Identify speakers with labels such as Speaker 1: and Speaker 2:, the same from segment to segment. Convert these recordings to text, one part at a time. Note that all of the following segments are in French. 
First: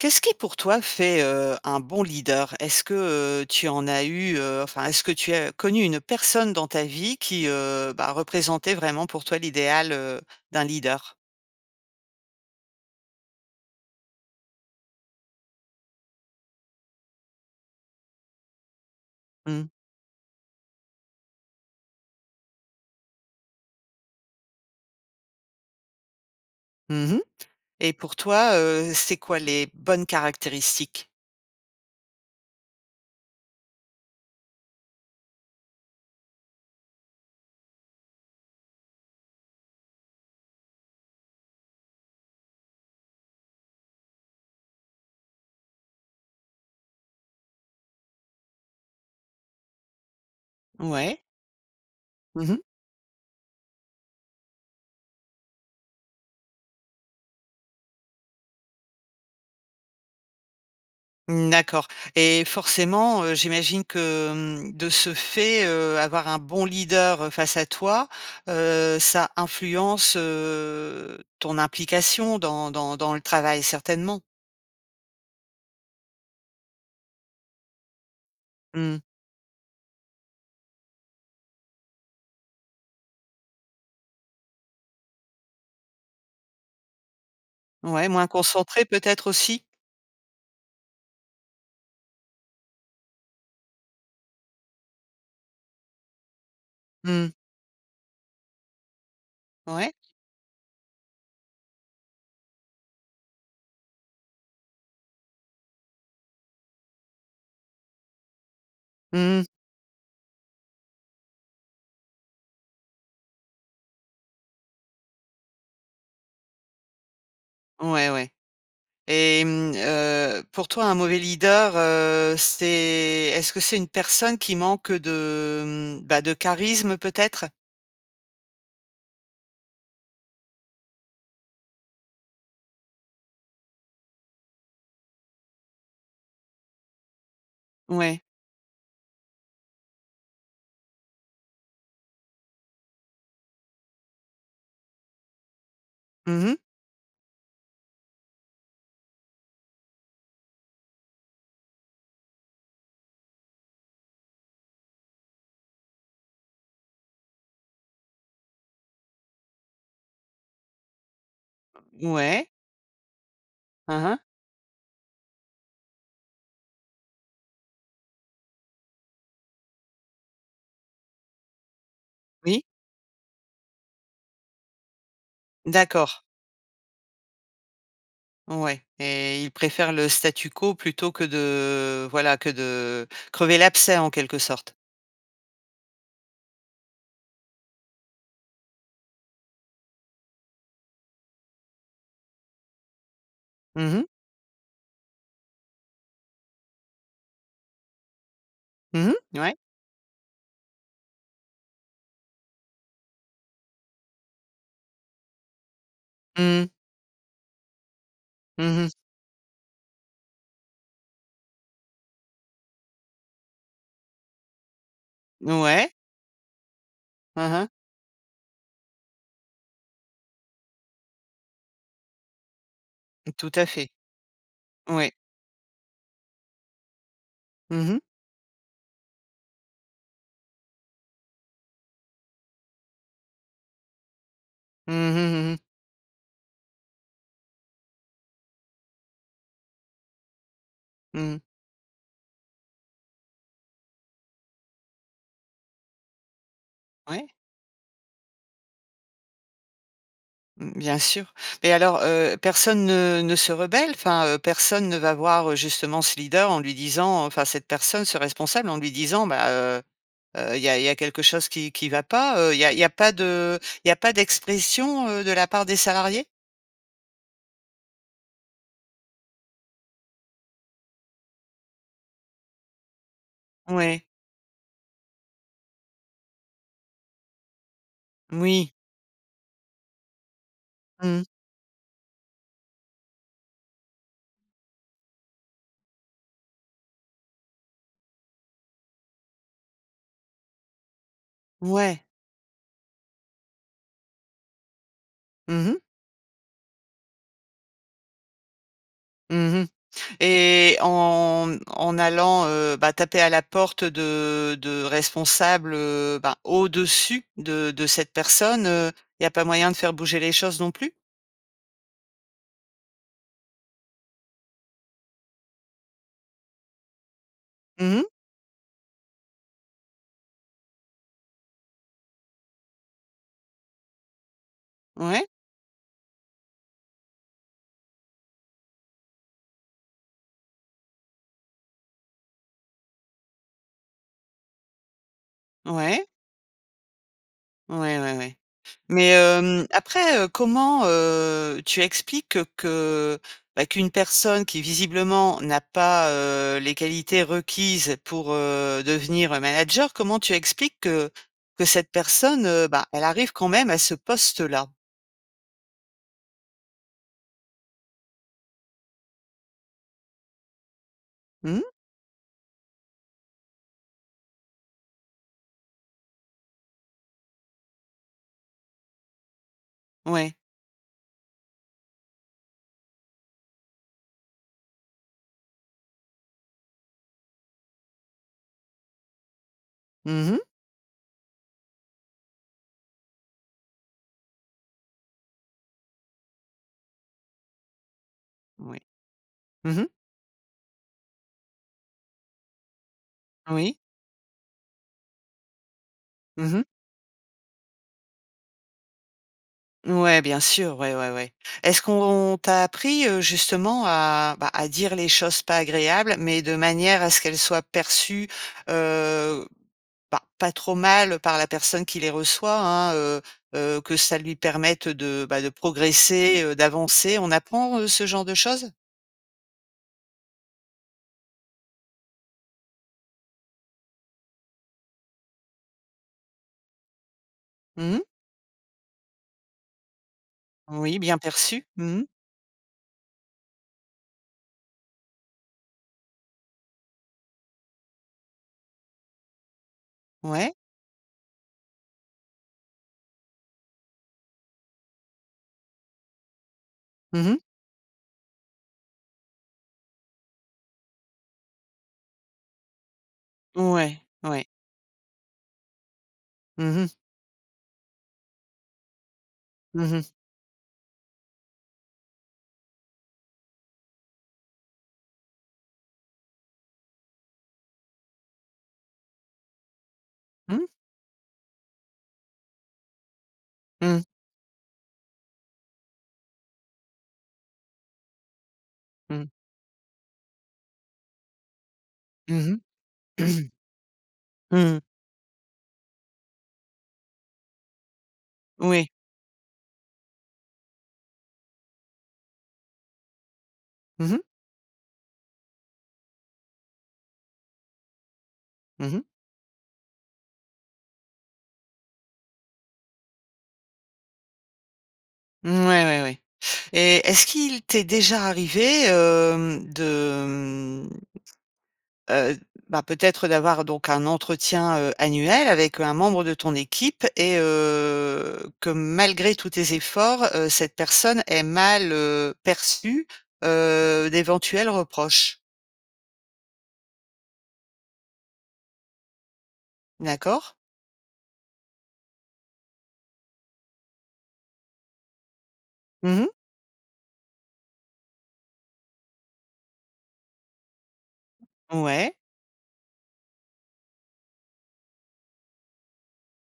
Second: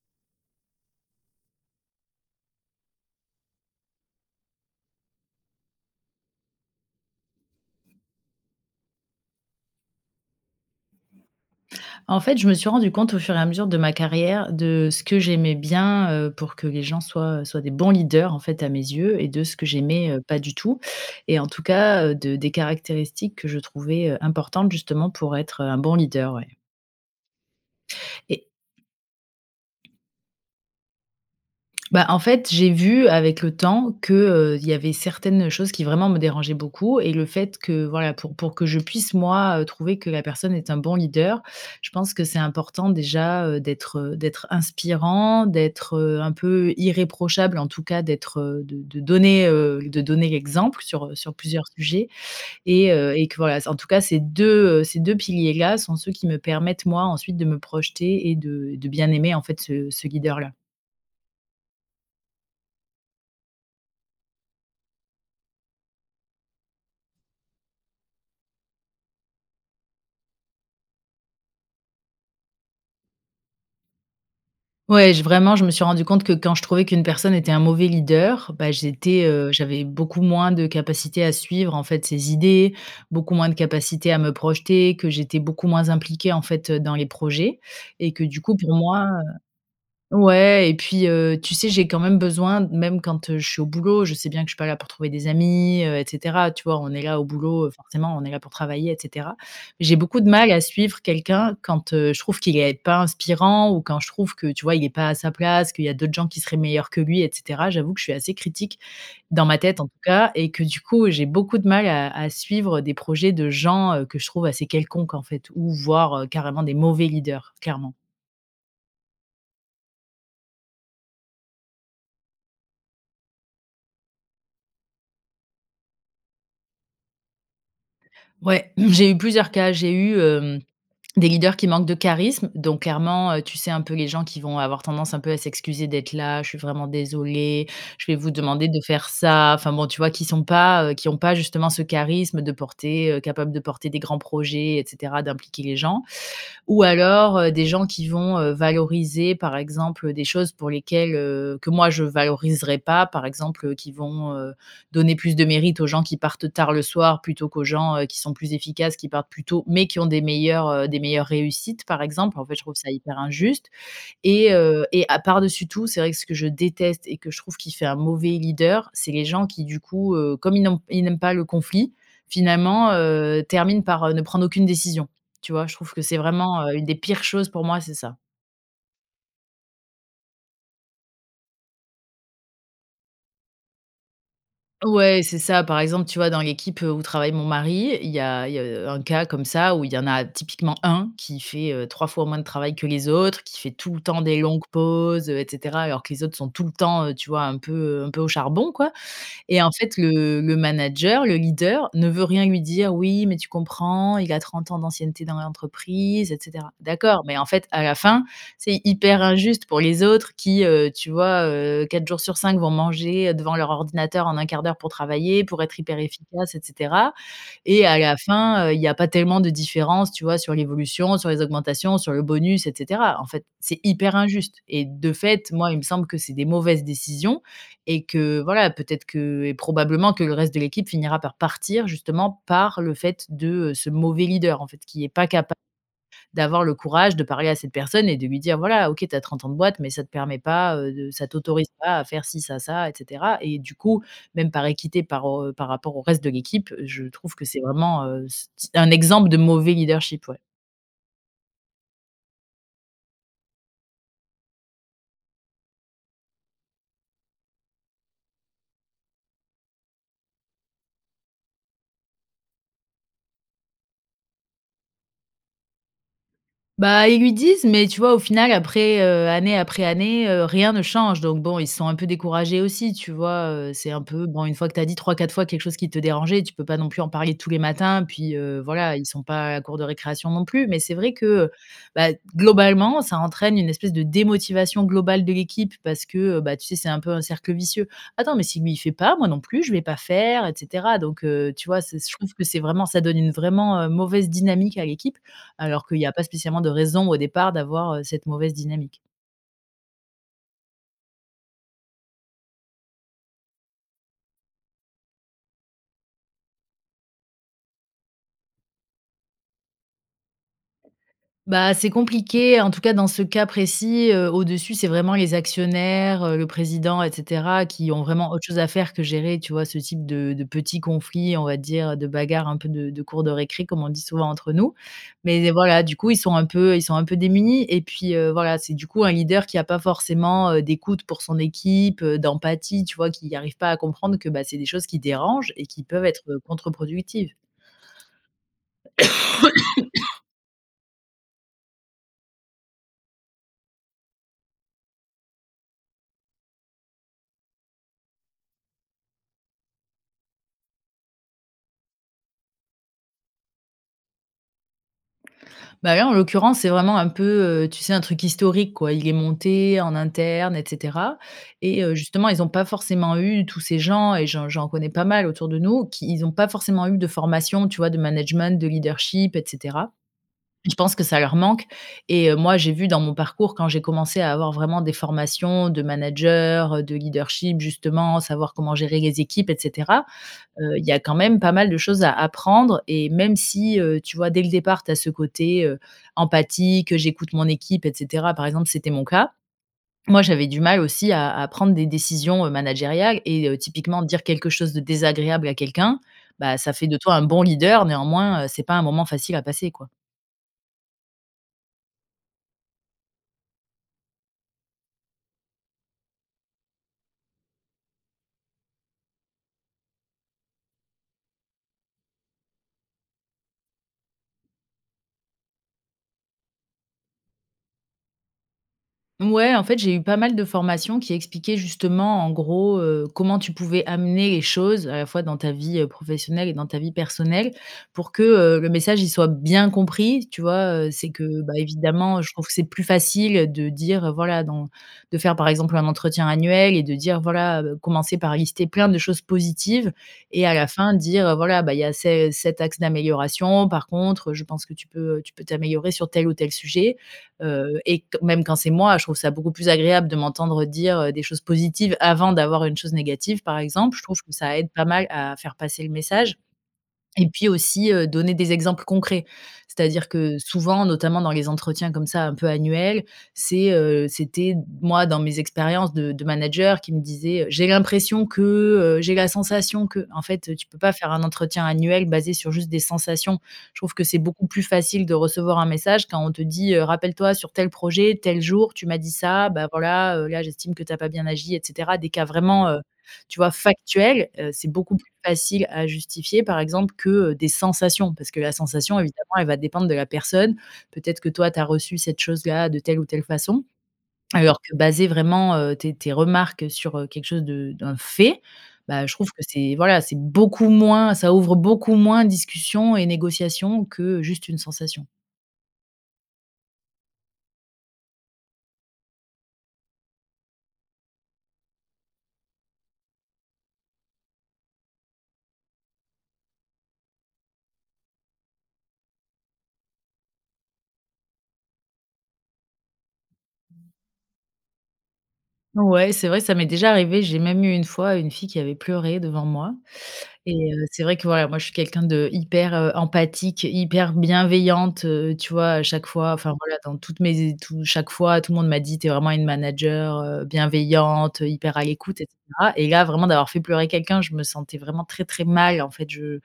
Speaker 1: Qu'est-ce qui pour toi fait, heu, un bon leader? Est-ce que, heu, tu en as eu heu, enfin est-ce que tu as connu une personne dans ta vie qui, heu, bah, représentait vraiment pour toi l'idéal, heu, d'un leader?
Speaker 2: En fait, je me suis rendu compte au fur et à mesure de ma carrière de ce que j'aimais bien, heu, pour que les gens soient, heu, soient des bons leaders en fait à mes yeux, et de ce que
Speaker 1: Mmh.
Speaker 2: j'aimais, heu, pas du tout. Et en tout cas, heu, de des caractéristiques que je trouvais, importantes justement pour être, heu, un bon leader, ouais
Speaker 1: Mmh mh. Et pour
Speaker 2: et
Speaker 1: toi, heu, c'est quoi les bonnes caractéristiques?
Speaker 2: Bah en fait, j'ai vu avec le temps qu'il y avait certaines choses qui vraiment me dérangeaient beaucoup et le fait que voilà, pour pour que je puisse moi, heu, trouver que la personne est un bon leader, je pense que c'est important déjà, heu, d'être, heu, d'être inspirant, d'être, heu, un peu irréprochable en tout cas, d'être, heu, de de donner, heu, l de donner l'exemple sur, heu,
Speaker 1: Ouais.
Speaker 2: sur plusieurs sujets.
Speaker 1: Mmh mh.
Speaker 2: Et heu et que voilà, c en tout cas ces 2 heu, ces 2 piliers-là sont ceux qui me permettent moi ensuite de me projeter et de et de bien aimer en fait ce ce guideur là.
Speaker 1: Mmh d'accord et forcément, heu, j'imagine que, mmh, de ce fait, heu, avoir un bon leader, face à toi, heu, ça influence heu ton implication dans dans dans le travail, certainement?
Speaker 2: Ouais, j vraiment je me suis rendue compte que quand je trouvais qu'une personne était un mauvais leader, bah
Speaker 1: Mmh.
Speaker 2: j'étais heu, j'avais beaucoup moins de capacités à suivre, en fait, ses idées, beaucoup moins de capacité à me projeter, que j'étais beaucoup moins impliquée, en fait, heu, dans les projets
Speaker 1: Ouais,
Speaker 2: et que
Speaker 1: moins
Speaker 2: du coup, pour
Speaker 1: concentrée,
Speaker 2: moi,
Speaker 1: peut-être,
Speaker 2: heu
Speaker 1: aussi?
Speaker 2: ouais et puis heu, tu sais, j'ai quand même besoin même quand heu, je suis au boulot, je sais bien que je suis pas là pour trouver des amis heu et cetera, tu vois, on est là au
Speaker 1: Mmh.
Speaker 2: boulot, heu, forcément, on est là pour travailler, et cetera,
Speaker 1: Ouais.
Speaker 2: j'ai beaucoup de mal à suivre quelqu'un quand heu, je trouve qu'il est pas inspirant ou quand je trouve que, tu vois, il est pas à sa place, qu'il y a d'autres gens qui seraient meilleurs que lui, et cetera. J'avoue que je suis assez critique-
Speaker 1: Mmh.
Speaker 2: dans ma tête en tout cas- et que du coup, j'ai beaucoup de mal à à suivre des projets de gens, heu, que je trouve assez quelconques, en fait, ou voire, heu, carrément des mauvais leaders, clairement.
Speaker 1: Ouais, ouais. Et, mmh heu, pour toi, un mauvais leader, heu, c'est est-ce que c'est une personne qui manque de, mmh, bah de charisme peut-être?
Speaker 2: Ouais. J'ai eu plusieurs cas. J'ai eu, hem, des leaders qui manquent de charisme, donc, clairement, heu, tu sais, un peu les gens qui vont avoir tendance un peu à s'excuser d'être là: «Je suis vraiment désolé. Je vais
Speaker 1: Ouais.
Speaker 2: vous demander de faire ça». Enfin, bon, tu vois, qui sont pas heu, qui ont pas justement ce charisme de porter, heu, capable de porter des grands projets, et cetera, d'impliquer les gens,
Speaker 1: Mmh mh.
Speaker 2: ou, alors, heu, des gens qui vont, heu, valoriser, par exemple, heu, des choses pour lesquelles, heu, que, moi, je valoriserais pas. Par exemple, heu, qui vont, heu, donner plus de mérite aux gens qui partent tard le soir plutôt qu'aux gens, heu, qui sont plus efficaces, qui partent plus tôt, mais qui ont des meilleurs, heu, des meilleures réussites, par exemple. En
Speaker 1: Ouais.
Speaker 2: fait, je trouve ça hyper injuste
Speaker 1: Hein, hein.
Speaker 2: et heu, et à par dessus tout, c'est vrai que ce que je déteste et que je trouve qui fait un mauvais leader, c'est les gens qui, du coup, heu, comme ils n'ont ils n'aiment pas le conflit,
Speaker 1: Oui.
Speaker 2: finalement, heu, terminent par, heu, ne prendre aucune décision, tu vois? Je trouve que
Speaker 1: D'accord.
Speaker 2: c'est vraiment, heu, une des pires choses pour moi, c'est ça.
Speaker 1: Ouais, et il préfère le statu quo plutôt que de, voilà, que de crever l'abcès, en quelque sorte?
Speaker 2: Ouais, c'est ça. Par exemple, tu vois, dans l'équipe où travaille mon mari, il y a il y a, heu, un cas comme ça où il y en a typiquement 1 qui fait, heu, 3 fois moins de travail que les autres, qui fait
Speaker 1: Mmh
Speaker 2: tout le
Speaker 1: mh.
Speaker 2: temps des longues pauses, heu, et cetera, alors que les autres sont tout le temps, heu, tu vois, un peu, heu, un peu au charbon, quoi,
Speaker 1: Mmh mh. Ouais.
Speaker 2: et en fait, le le manager, le leader, ne veut rien lui dire: «Oui, mais tu comprends, il a 30 ans d'ancienneté dans l'entreprise, et
Speaker 1: Mmh.
Speaker 2: cetera». D'accord, mais en fait, à la fin,
Speaker 1: Mmh
Speaker 2: c'est
Speaker 1: mh.
Speaker 2: hyper injuste pour les autres qui, heu, tu vois, heu, 4 jours sur 5 vont manger devant leur ordinateur en 1/4 d'heure, pour travailler, pour être
Speaker 1: Ouais.
Speaker 2: hyper efficace, et cetera,
Speaker 1: Hein, hein.
Speaker 2: et à la fin, heu, il y a pas tellement de différence, tu vois, sur l'évolution, sur les augmentations, sur le bonus, et cetera. En fait,
Speaker 1: Tout à
Speaker 2: c'est
Speaker 1: fait.
Speaker 2: hyper injuste et de
Speaker 1: Ouais.
Speaker 2: fait, moi, il me semble que c'est des mauvaises décisions
Speaker 1: Mmh mh.
Speaker 2: et que, voilà, peut-être que et probablement que le reste de l'équipe finira par partir justement par le fait de, heu, ce mauvais leader, en fait,
Speaker 1: Mmh
Speaker 2: qui est
Speaker 1: mh,
Speaker 2: pas
Speaker 1: mmh
Speaker 2: capa
Speaker 1: mh.
Speaker 2: d'avoir le courage de parler à cette personne et de lui dire: «Voilà, OK, tu as 30 ans de boîte, mais ça te permet pas, heu, de ça
Speaker 1: Mmh.
Speaker 2: t'autorise pas à faire ci, ça, ça et cetera» et du coup, même par équité, par au par rapport au reste de l'équipe, je
Speaker 1: Ouais.
Speaker 2: trouve que c'est vraiment, heu, s s un exemple de mauvais leadership, ouais.
Speaker 1: Mmh, bien sûr. Beh, alors, heu, personne ne ne se rebelle? Enfin, heu, personne ne va voir, justement, ce leader en lui disant, enfin cette personne, ce responsable, en lui disant: «Bah, heu, heu, il y a il y a quelque chose qui qui va pas?». Heu, il y a il y a pas de il y a pas d'expression, heu, de la part des salariés?
Speaker 2: Bah, ils lui disent mais tu vois au final après, heu, année après année, heu, rien ne change donc bon ils sont un peu découragés aussi, tu vois? Heu, c'est un
Speaker 1: Ouais.
Speaker 2: peu bon une fois que tu as dit 3-4 fois quelque chose qui te dérangeait, tu peux pas non plus en parler tous les matins, puis heu,
Speaker 1: Moui.
Speaker 2: voilà ils sont pas à la cour de récréation non plus. Mais c'est vrai
Speaker 1: Mmh.
Speaker 2: que, heu, bah, d globalement ça entraîne une espèce de démotivation globale de l'équipe parce que, heu, bah, tu sais c'est un peu un cercle vicieux: «Attends, mais si lui il fait pas moi non plus, je vais pas faire» et cetera. Donc, heu, tu vois? C'est
Speaker 1: Ouais.
Speaker 2: s je trouve que c'est vraiment ça donne une vraiment, heu, mauvaise dynamique à l'équipe,
Speaker 1: Mmh mh.
Speaker 2: alors qu'il y a pas spécialement de raison au départ d'avoir, heu, cette mauvaise dynamique.
Speaker 1: Mmh mh. Et en en allant, heu, bah, taper à la porte de de responsables, heu, bah, au-dessus de de cette personne, heu, il y a pas moyen de faire bouger les choses non plus?
Speaker 2: Bah, c'est compliqué en tout cas dans ce cas précis, heu, au-dessus c'est vraiment les actionnaires, heu, le président et cetera qui
Speaker 1: Mmh
Speaker 2: ont
Speaker 1: mh.
Speaker 2: vraiment autre chose à faire que gérer, tu vois, ce type de de petits conflits, on va dire, heu, de bagarre un peu de de cours de récré comme on dit souvent entre nous.
Speaker 1: Ouais.
Speaker 2: Mais de voilà du coup ils sont un peu ils sont un peu démunis et puis, heu, voilà c'est du coup un leader qui a pas forcément, heu, d'écoute pour son équipe, heu, d'empathie tu vois? Qui arrive pas à comprendre que, bah, c'est des choses qui dérangent et qui
Speaker 1: Ouais.
Speaker 2: peuvent être, heu, contre-productives.
Speaker 1: Ouais, ouais, ouais. Mais, hem, après, heu, comment, heu, tu expliques que, bah, qu'une personne qui visiblement n'a pas, heu, les qualités requises pour, heu, devenir manager, comment tu expliques que que cette personne, heu, bah, elle arrive quand même à ce poste-là?
Speaker 2: Bah, là en l'occurrence c'est vraiment un peu, heu, tu sais un truc historique quoi. Il est monté en interne et cetera
Speaker 1: Mmh.
Speaker 2: et heu, justement ils ont pas forcément eu, tous ces gens et j'en j'en connais pas mal autour de nous, qui ils ont pas forcément eu de formation, tu vois? De management, de leadership et cetera.
Speaker 1: Ouais.
Speaker 2: Je pense que ça leur manque et heu, moi j'ai vu dans mon parcours quand j'ai commencé à avoir vraiment des formations de manager, heu, de leadership justement, savoir comment gérer les équipes et cetera.
Speaker 1: Mmh mh.
Speaker 2: Heu, il y a quand même pas mal de choses à apprendre et même si, heu, tu vois dès le départ tu as ce côté, heu, empathie, que j'écoute mon équipe et cetera, par exemple
Speaker 1: Ouais.
Speaker 2: c'était mon cas.
Speaker 1: Mmh mh.
Speaker 2: Moi j'avais du mal aussi à à prendre des décisions, heu, managériales et heu,
Speaker 1: Oui.
Speaker 2: typiquement dire quelque chose de désagréable à quelqu'un,
Speaker 1: Mmh
Speaker 2: bah,
Speaker 1: mh.
Speaker 2: ça fait de toi un bon leader néanmoins, heu, c'est pas un moment facile à passer quoi.
Speaker 1: Ouais bien sûr, ouais, ouais, ouais. Est-ce qu'on on t'a appris, heu, justement à, bah, à dire les choses pas agréables, mais de manière à ce qu'elles soient perçues, heu, bah, pas trop mal par la personne qui les reçoit, hein, heu heu, que ça lui permette de, bah, de progresser, heu, d'avancer? On apprend, heu, ce genre de choses?
Speaker 2: Mouais, en fait, j'ai eu pas mal de formations qui expliquaient justement, en gros, heu, comment tu pouvais amener les choses à la fois dans ta vie, heu, professionnelle et dans ta vie personnelle
Speaker 1: Mmh mh.
Speaker 2: pour que, heu, le message, il soit bien compris, tu vois? Heu,
Speaker 1: Oui,
Speaker 2: c'est
Speaker 1: bien
Speaker 2: que, bah,
Speaker 1: perçu. Mmh mh.
Speaker 2: évidemment, heu, je trouve que c'est plus facile de dire: «Voilà dans» de faire, par exemple, un entretien annuel et de dire: «Voilà, heu», commencer par lister plein de choses positives. Et
Speaker 1: Ouais.
Speaker 2: à la fin dire: «Heu, voilà, bah il y a ces cet axe d'amélioration. Par contre, je pense que tu peux, heu, tu peux t'améliorer sur tel ou tel sujet».
Speaker 1: Mmh mh.
Speaker 2: Heu, et q même quand c'est moi, je trouve ça beaucoup plus agréable de m'entendre dire, heu, des choses positives avant d'avoir une chose négative, par exemple.
Speaker 1: Mouais,
Speaker 2: Je trouve que
Speaker 1: ouais.
Speaker 2: ça aide pas mal à faire passer le message.
Speaker 1: Mmh mh.
Speaker 2: Et puis, aussi, heu, donner des exemples concrets.
Speaker 1: Mmh mh.
Speaker 2: C'est-à-dire que souvent, notamment dans les entretiens comme ça, un peu annuels, c'est, heu c'était moi dans mes expériences de de manager qui me disait heu: «J'ai l'impression que, heu, j'ai la sensation que». En fait,
Speaker 1: Mmh.
Speaker 2: tu peux pas faire un entretien annuel basé sur juste des sensations. Je trouve
Speaker 1: Mmh.
Speaker 2: que c'est beaucoup plus facile de recevoir un message, quand on te dit, heu: «Rappelle-toi sur tel projet, tel jour, tu m'as dit
Speaker 1: Mmh.
Speaker 2: ça, bah, voilà, heu, là, j'estime que tu as pas bien agi», et cetera, des cas
Speaker 1: Mmh
Speaker 2: vraiment, heu,
Speaker 1: mh.
Speaker 2: tu vois, factuels. Heu,
Speaker 1: Mmh
Speaker 2: c'est
Speaker 1: mh.
Speaker 2: beaucoup plus facile à justifier, par exemple, que, heu, des sensations parce que la
Speaker 1: Oui.
Speaker 2: sensation, évidemment, elle va dépendre de la personne. Peut-être que toi, tu as reçu cette chose-là de telle ou telle façon.
Speaker 1: Mmh mh.
Speaker 2: Alors que baser vraiment, heu, tes tes remarques sur, heu, quelque chose de un fait.
Speaker 1: Mmh mh.
Speaker 2: Bah, je trouve que c'est, voilà, c'est beaucoup moins ça ouvre beaucoup moins discussions et négociations que juste une sensation.
Speaker 1: Mouais, ouais, ouais. Et est-ce qu'il t'est déjà arrivé hem, de mmh, heu, bah, peut-être d'avoir donc un entretien, heu, annuel avec, heu, un membre de ton équipe et, heu, que malgré tous tes efforts, heu, cette personne ait mal, heu, perçu, heu, d'éventuels reproches?
Speaker 2: Ouais, c'est vrai, ça m'est déjà arrivé, j'ai même eu, une fois, une fille qui avait pleuré devant moi.
Speaker 1: D'accord.
Speaker 2: Et, heu, c'est vrai que, voilà, moi je suis quelqu'un d'hyper, heu, empathique, hyper bienveillante, heu, tu vois? À chaque
Speaker 1: Mmh mh.
Speaker 2: fois, enfin, voilà, dans toutes mes é tout chaque fois, tout le monde m'a dit: «Tu es vraiment une manager, heu, bienveillante, hyper à
Speaker 1: Ouais.
Speaker 2: l'écoute» et cetera. Et, là, vraiment d'avoir fait pleurer quelqu'un, je me sentais vraiment très, très mal, en fait, je,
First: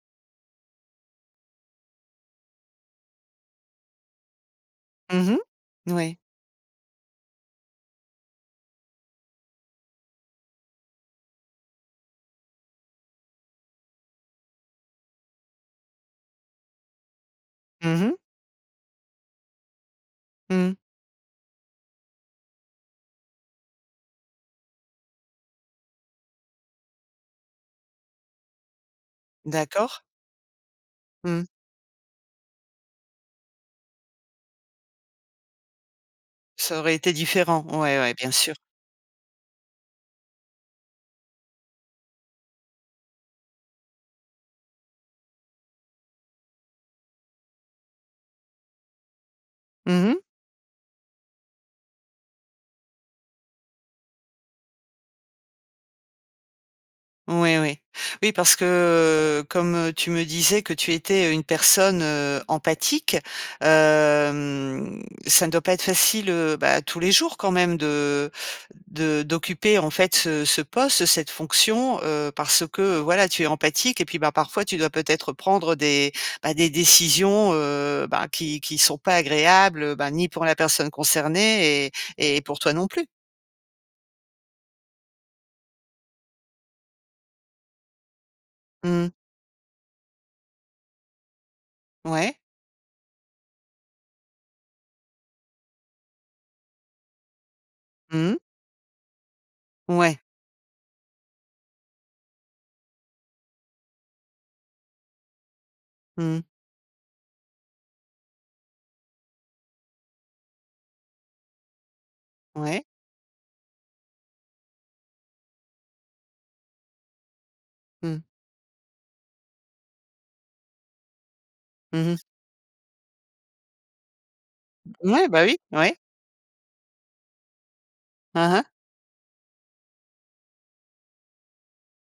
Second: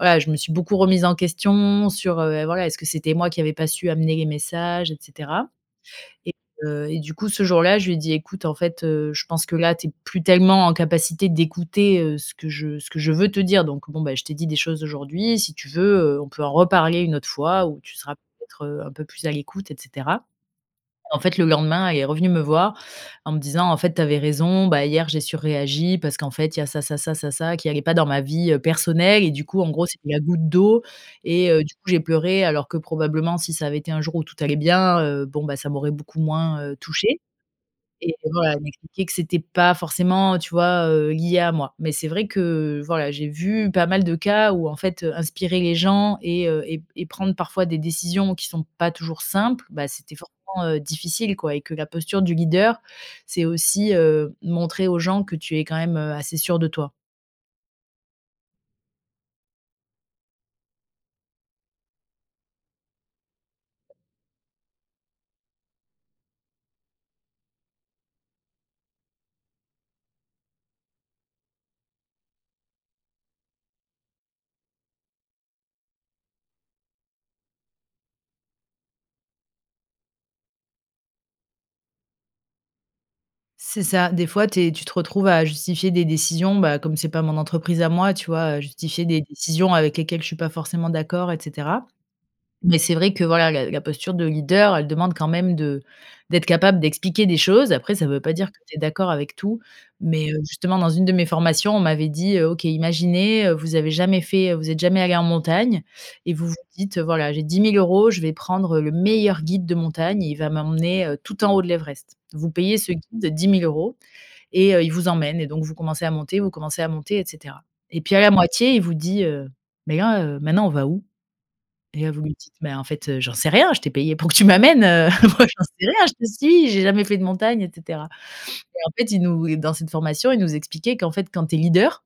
Speaker 2: voilà, je me suis beaucoup remise en question sur, heu, et voilà: «Est-ce que c'était moi qui avais pas su amener les messages» et
Speaker 1: Mmh mh,
Speaker 2: cetera?
Speaker 1: moui.
Speaker 2: Et, heu, et, du coup, ce jour-là, je lui ai dit: «Écoute, en fait, heu, je pense que là tu es plus tellement en capacité d'écouter, heu, ce que je ce que je veux te dire, donc, bon, bah, je t'ai dit des choses aujourd'hui, si tu veux, heu, on peut en reparler une autre fois où tu
Speaker 1: Mmh
Speaker 2: seras,
Speaker 1: mh.
Speaker 2: peut-être, heu, un peu plus à l'écoute» et cetera.
Speaker 1: Mmh.
Speaker 2: En fait, le lendemain elle est revenue me voir, en me disant: «En fait, tu avais raison, bah, hier, j'ai surréagi parce qu'en fait, il y a ça, ça, ça, ça, ça qui allait pas dans ma vie, heu, personnelle et, du coup, en gros,
Speaker 1: D'accord.
Speaker 2: c'était la goutte d'eau,
Speaker 1: Mmh.
Speaker 2: et heu, du coup, j'ai pleuré, alors que, probablement, si ça avait été un jour où tout allait bien, heu, bon, bah, ça m'aurait beaucoup moins, heu,
Speaker 1: Ça aurait été
Speaker 2: touchée».
Speaker 1: différent. Ouais,
Speaker 2: Et,
Speaker 1: ouais, bien
Speaker 2: voilà,
Speaker 1: sûr.
Speaker 2: elle m'expliquait que c'était pas forcément, tu vois, heu, lié à moi. Mais c'est vrai que, voilà, j'ai vu pas mal de cas où, en fait, heu, inspirer les gens et heu, et et prendre parfois des décisions qui sont pas toujours simples, bah,
Speaker 1: Mmh
Speaker 2: c'était
Speaker 1: mh.
Speaker 2: forcément, heu, difficile, quoi, et que la posture du leader, c'est aussi, heu, montrer aux gens que tu es quand même, heu, assez sûr de toi.
Speaker 1: Oui, oui. Oui parce que, comme, heu, tu me disais, que tu étais une personne, heu, empathique, hem, ça ne doit pas être facile, heu, bah, tous les jours, quand même de de d'occuper, en fait ce ce poste, cette fonction, heu, parce que, voilà, tu es empathique et puis, bah, parfois, tu dois peut-être prendre des, bah, des décisions heu, bah, qui qui sont pas agréables, bah, ni pour la personne concernée et et pour toi non plus.
Speaker 2: C'est ça, des fois tu es tu te retrouves à justifier des décisions, bah comme c'est pas mon entreprise à moi, tu vois, heu, justifier
Speaker 1: Mmh.
Speaker 2: des décisions avec lesquelles je suis pas forcément d'accord et cetera.
Speaker 1: Ouais.
Speaker 2: Mais c'est vrai que, voilà, la la posture de leader, elle demande quand même de d'être capable d'expliquer des choses, après ça veut
Speaker 1: Mmh
Speaker 2: pas
Speaker 1: mh.
Speaker 2: dire que tu es d'accord avec tout.
Speaker 1: Ouais.
Speaker 2: Mais, heu, justement, dans une de mes formations, on m'avait dit, heu: «OK, imaginez, heu, vous avez jamais fait heu, vous êtes jamais allée en montagne et
Speaker 1: Mmh.
Speaker 2: vous vous dites: "Heu, voilà j'ai 10 000 €, je vais prendre heu, le meilleur guide de montagne, et il va m'emmener, heu, tout en haut de l'Everest". Vous payez
Speaker 1: Ouais.
Speaker 2: ce guide 10 000 €, et heu, il vous emmène et donc vous commencez à monter, vous commencez à monter et cetera. Et puis,
Speaker 1: Mmh.
Speaker 2: à la moitié, il vous dit, heu: "Mais là, heu, maintenant, on va où?". Et
Speaker 1: Mmh
Speaker 2: là,
Speaker 1: mh.
Speaker 2: vous lui dites: "Mais, en fait, heu, j'en sais rien, je t'ai payé pour que tu m'amènes,
Speaker 1: O
Speaker 2: heu,
Speaker 1: ouais,
Speaker 2: moi,
Speaker 1: bah oui,
Speaker 2: j'en sais
Speaker 1: ouais.
Speaker 2: rien, je te suis, j'ai jamais fait de montagne!" et cetera».
Speaker 1: Aha.
Speaker 2: Et, en fait, il nous et dans cette formation, ils nous expliquaient qu'en fait, quand tu es leader,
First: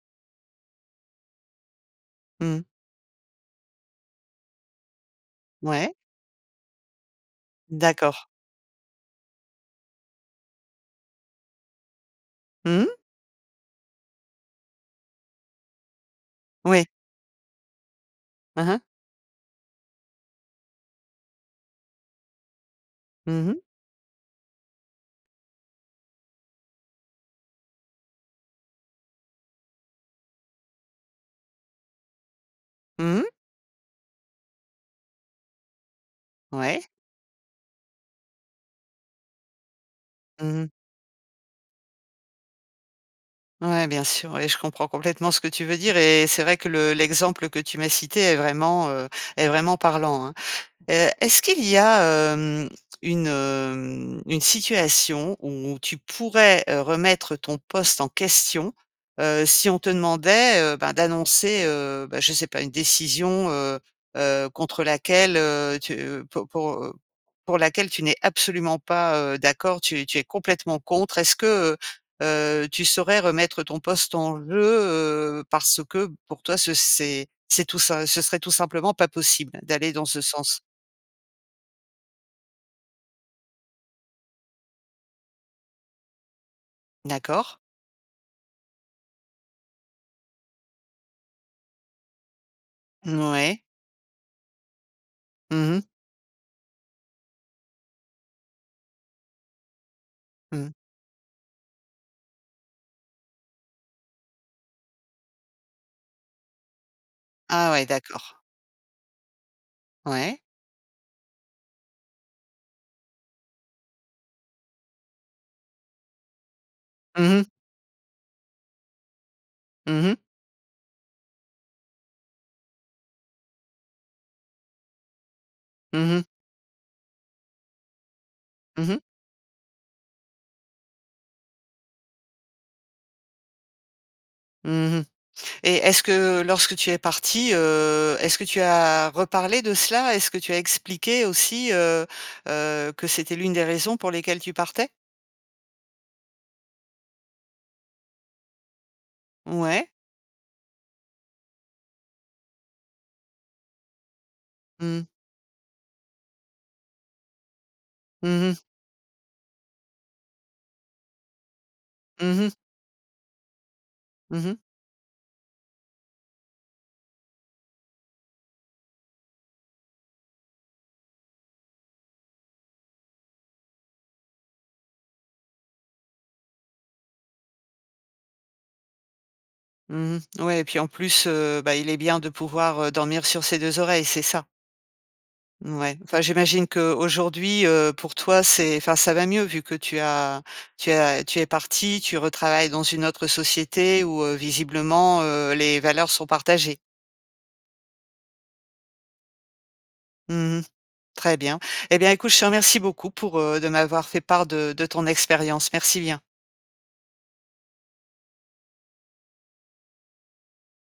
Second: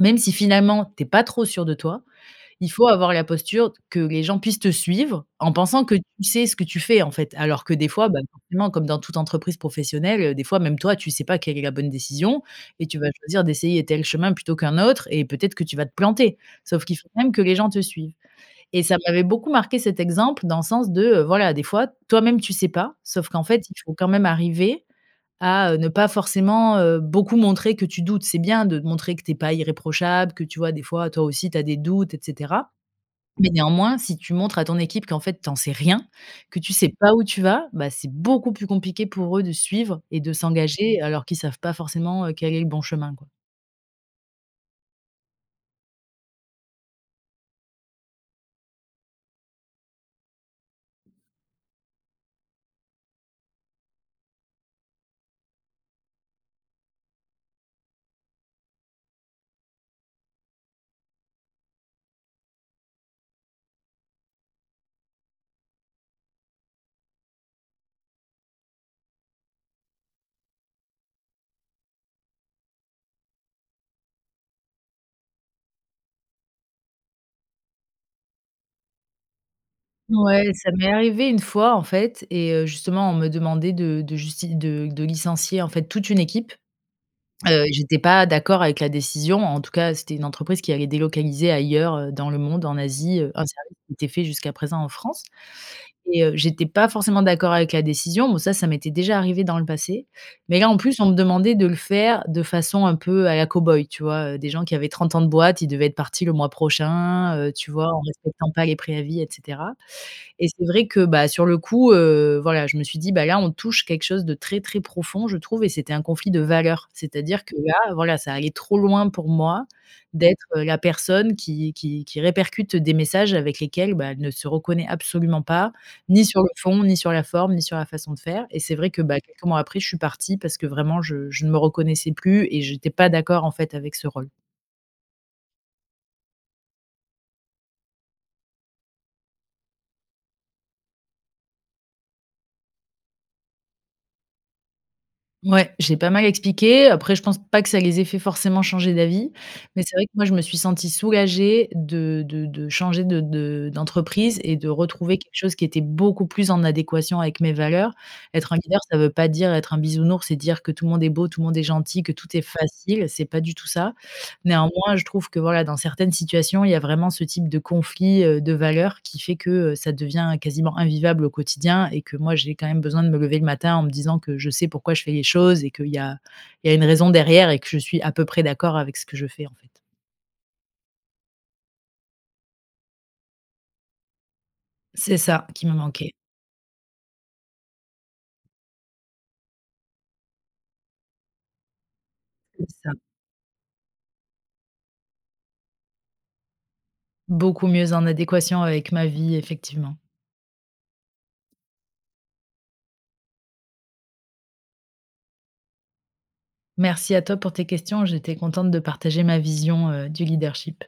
Speaker 2: même si finalement, tu es pas trop sûr de toi,
Speaker 1: Mmh.
Speaker 2: il faut avoir la posture d que les gens puissent te suivre, en pensant
Speaker 1: Mouais.
Speaker 2: que tu sais ce que tu fais, en fait. Alors, que des fois,
Speaker 1: D'accord.
Speaker 2: bah, forcément, comme dans toute entreprise professionnelle, heu, des fois, même toi, tu sais pas quelle est la bonne décision et
Speaker 1: Mmh.
Speaker 2: tu vas choisir d'essayer tel chemin plutôt qu'un autre et peut-être que tu vas te planter. Sauf
Speaker 1: Ouais.
Speaker 2: qu'il faut quand même que les gens te suivent.
Speaker 1: Hein, hein.
Speaker 2: Et ça m'avait beaucoup marquée cet exemple, dans le sens de, heu, voilà, des fois, toi-même, tu sais pas, sauf qu'en
Speaker 1: Mmh mh.
Speaker 2: fait, il faut quand même arriver à, heu, ne pas forcément, heu, beaucoup montrer que tu doutes. C'est bien de montrer que tu es pas irréprochable, que tu vois, des fois, toi aussi tu as des doutes, et cetera,
Speaker 1: Mmh mh.
Speaker 2: mais néanmoins, si tu montres à ton équipe qu'en fait, tu en sais rien, que tu
Speaker 1: Ouais.
Speaker 2: sais pas où tu vas, bah, c'est beaucoup plus compliqué pour eux de suivre et de
Speaker 1: Mmh mh.
Speaker 2: s'engager, alors qu'ils savent pas forcément, heu, quel est le bon chemin, quoi.
Speaker 1: Ouais, bien sûr, oui, je comprends complètement ce que tu veux dire et c'est vrai que le l'exemple que tu m'as cité est vraiment, heu est vraiment parlant, hein. Heu, est-ce qu'il y a, hem, une, hem, une situation où tu pourrais, heu, remettre ton poste en question, heu, si on te demandait, heu, ben, d'annoncer, heu, bah, je sais pas, une décision, heu heu, contre laquelle, heu, tu, heu, pou pour, heu, pour laquelle tu n'es absolument pas, heu, d'accord, tu es tu es complètement contre? Est-ce que, heu heu, tu saurais remettre ton poste en jeu, heu, parce que pour toi ce c'est c'est tout sim ce serait tout simplement pas possible, d'aller dans ce
Speaker 2: Ouais,
Speaker 1: sens?
Speaker 2: ça m'est arrivé une fois, en fait, et heu, justement, on me demandait de de justi de de licencier, en fait, toute une équipe.
Speaker 1: D'accord.
Speaker 2: Heu, j'étais pas d'accord avec la décision, en tout cas, c'était une entreprise qui allait délocaliser ailleurs, heu, dans le monde, en Asie, heu, un
Speaker 1: Mouais.
Speaker 2: service qui était fait jusqu'à présent en France.
Speaker 1: Mmh mh.
Speaker 2: Et, heu, j'étais pas forcément d'accord avec la décision. Bon ça, ça m'était déjà arrivé dans le passé, mais là,
Speaker 1: Mmh.
Speaker 2: en plus, on me demandait de le faire de façon, un peu, à la cow-boy, tu vois, heu des gens qui avaient 30 ans de boîte, ils devaient être partis le mois prochain, heu, tu
Speaker 1: Ah ouais,
Speaker 2: vois, en
Speaker 1: d'accord.
Speaker 2: respectant pas les préavis, et cetera.
Speaker 1: Ouais.
Speaker 2: Et c'est vrai que, bah, sur le coup, heu, voilà, je me suis dit: «Bah, là, on touche quelque chose de très, très profond, je trouve» et c'était un conflit de valeurs.
Speaker 1: Mmh mh.
Speaker 2: C'est-à-dire que là, voilà, ça allait trop loin pour moi,
Speaker 1: Mmh mh.
Speaker 2: d'être la personne qui qui qui répercute des messages avec lesquels, bah, elle ne se reconnaît absolument pas.
Speaker 1: Mmh mh.
Speaker 2: Ni sur le fond, ni sur la forme, ni sur la façon de faire. Et c'est
Speaker 1: Mmh
Speaker 2: vrai
Speaker 1: mh.
Speaker 2: que, bah, quelques mois après, je suis partie parce que vraiment je je ne me reconnaissais plus et j'étais pas d'accord, en fait, avec ce rôle.
Speaker 1: Mmh mh. Et est-ce que lorsque tu es partie, heu, est-ce que tu as reparlé de cela? Est-ce que tu as expliqué aussi, heu heu, que c'était l'une des raisons pour lesquelles tu partais?
Speaker 2: Ouais, j'ai pas mal expliqué, après je pense pas que ça les ait fait forcément changer d'avis, mais
Speaker 1: Ouais.
Speaker 2: c'est vrai que moi, je me suis sentie soulagée de de de changer de de d'entreprise et de
Speaker 1: Mmh.
Speaker 2: retrouver quelque chose qui était beaucoup plus en adéquation avec mes valeurs.
Speaker 1: Mmh
Speaker 2: Être
Speaker 1: mh.
Speaker 2: un leader, ça veut pas dire être un bisounours et dire que tout le monde est beau, tout le monde est gentil, que tout
Speaker 1: Mmh
Speaker 2: est
Speaker 1: mh.
Speaker 2: facile, c'est pas du tout ça.
Speaker 1: Mmh mh.
Speaker 2: Néanmoins, je trouve que, voilà, dans certaines situations, il y a vraiment ce type de conflit, heu, de valeurs, qui fait que, heu, ça devient quasiment invivable au quotidien et que moi, j'ai quand même besoin de me lever le matin en me disant que je sais pourquoi je fais les choses et qu'il y a il y a une raison derrière et que je suis à peu près d'accord avec ce que je fais, en fait.
Speaker 1: Mmh mh. Ouais, et puis, en plus, heu, bah, il est bien de pouvoir, heu, dormir sur ses 2 oreilles, c'est ça.
Speaker 2: C'est ça qui me
Speaker 1: Ouais,
Speaker 2: manquait.
Speaker 1: enfin, j'imagine qu'aujourd'hui, heu, pour toi, c'est enfin, ça va mieux, vu que tu as tu as tu es partie, tu
Speaker 2: C'est
Speaker 1: retravailles dans
Speaker 2: ça.
Speaker 1: une autre société où, heu, visiblement, heu, les valeurs sont partagées.
Speaker 2: Beaucoup mieux en adéquation avec ma vie, effectivement.
Speaker 1: Mmh mh. Très bien, eh bien écoute je te remercie beaucoup pour, heu de m'avoir fait part de de ton expérience. Merci bien.
Speaker 2: Merci à toi pour tes questions, j'étais contente de partager ma vision, heu, du leadership.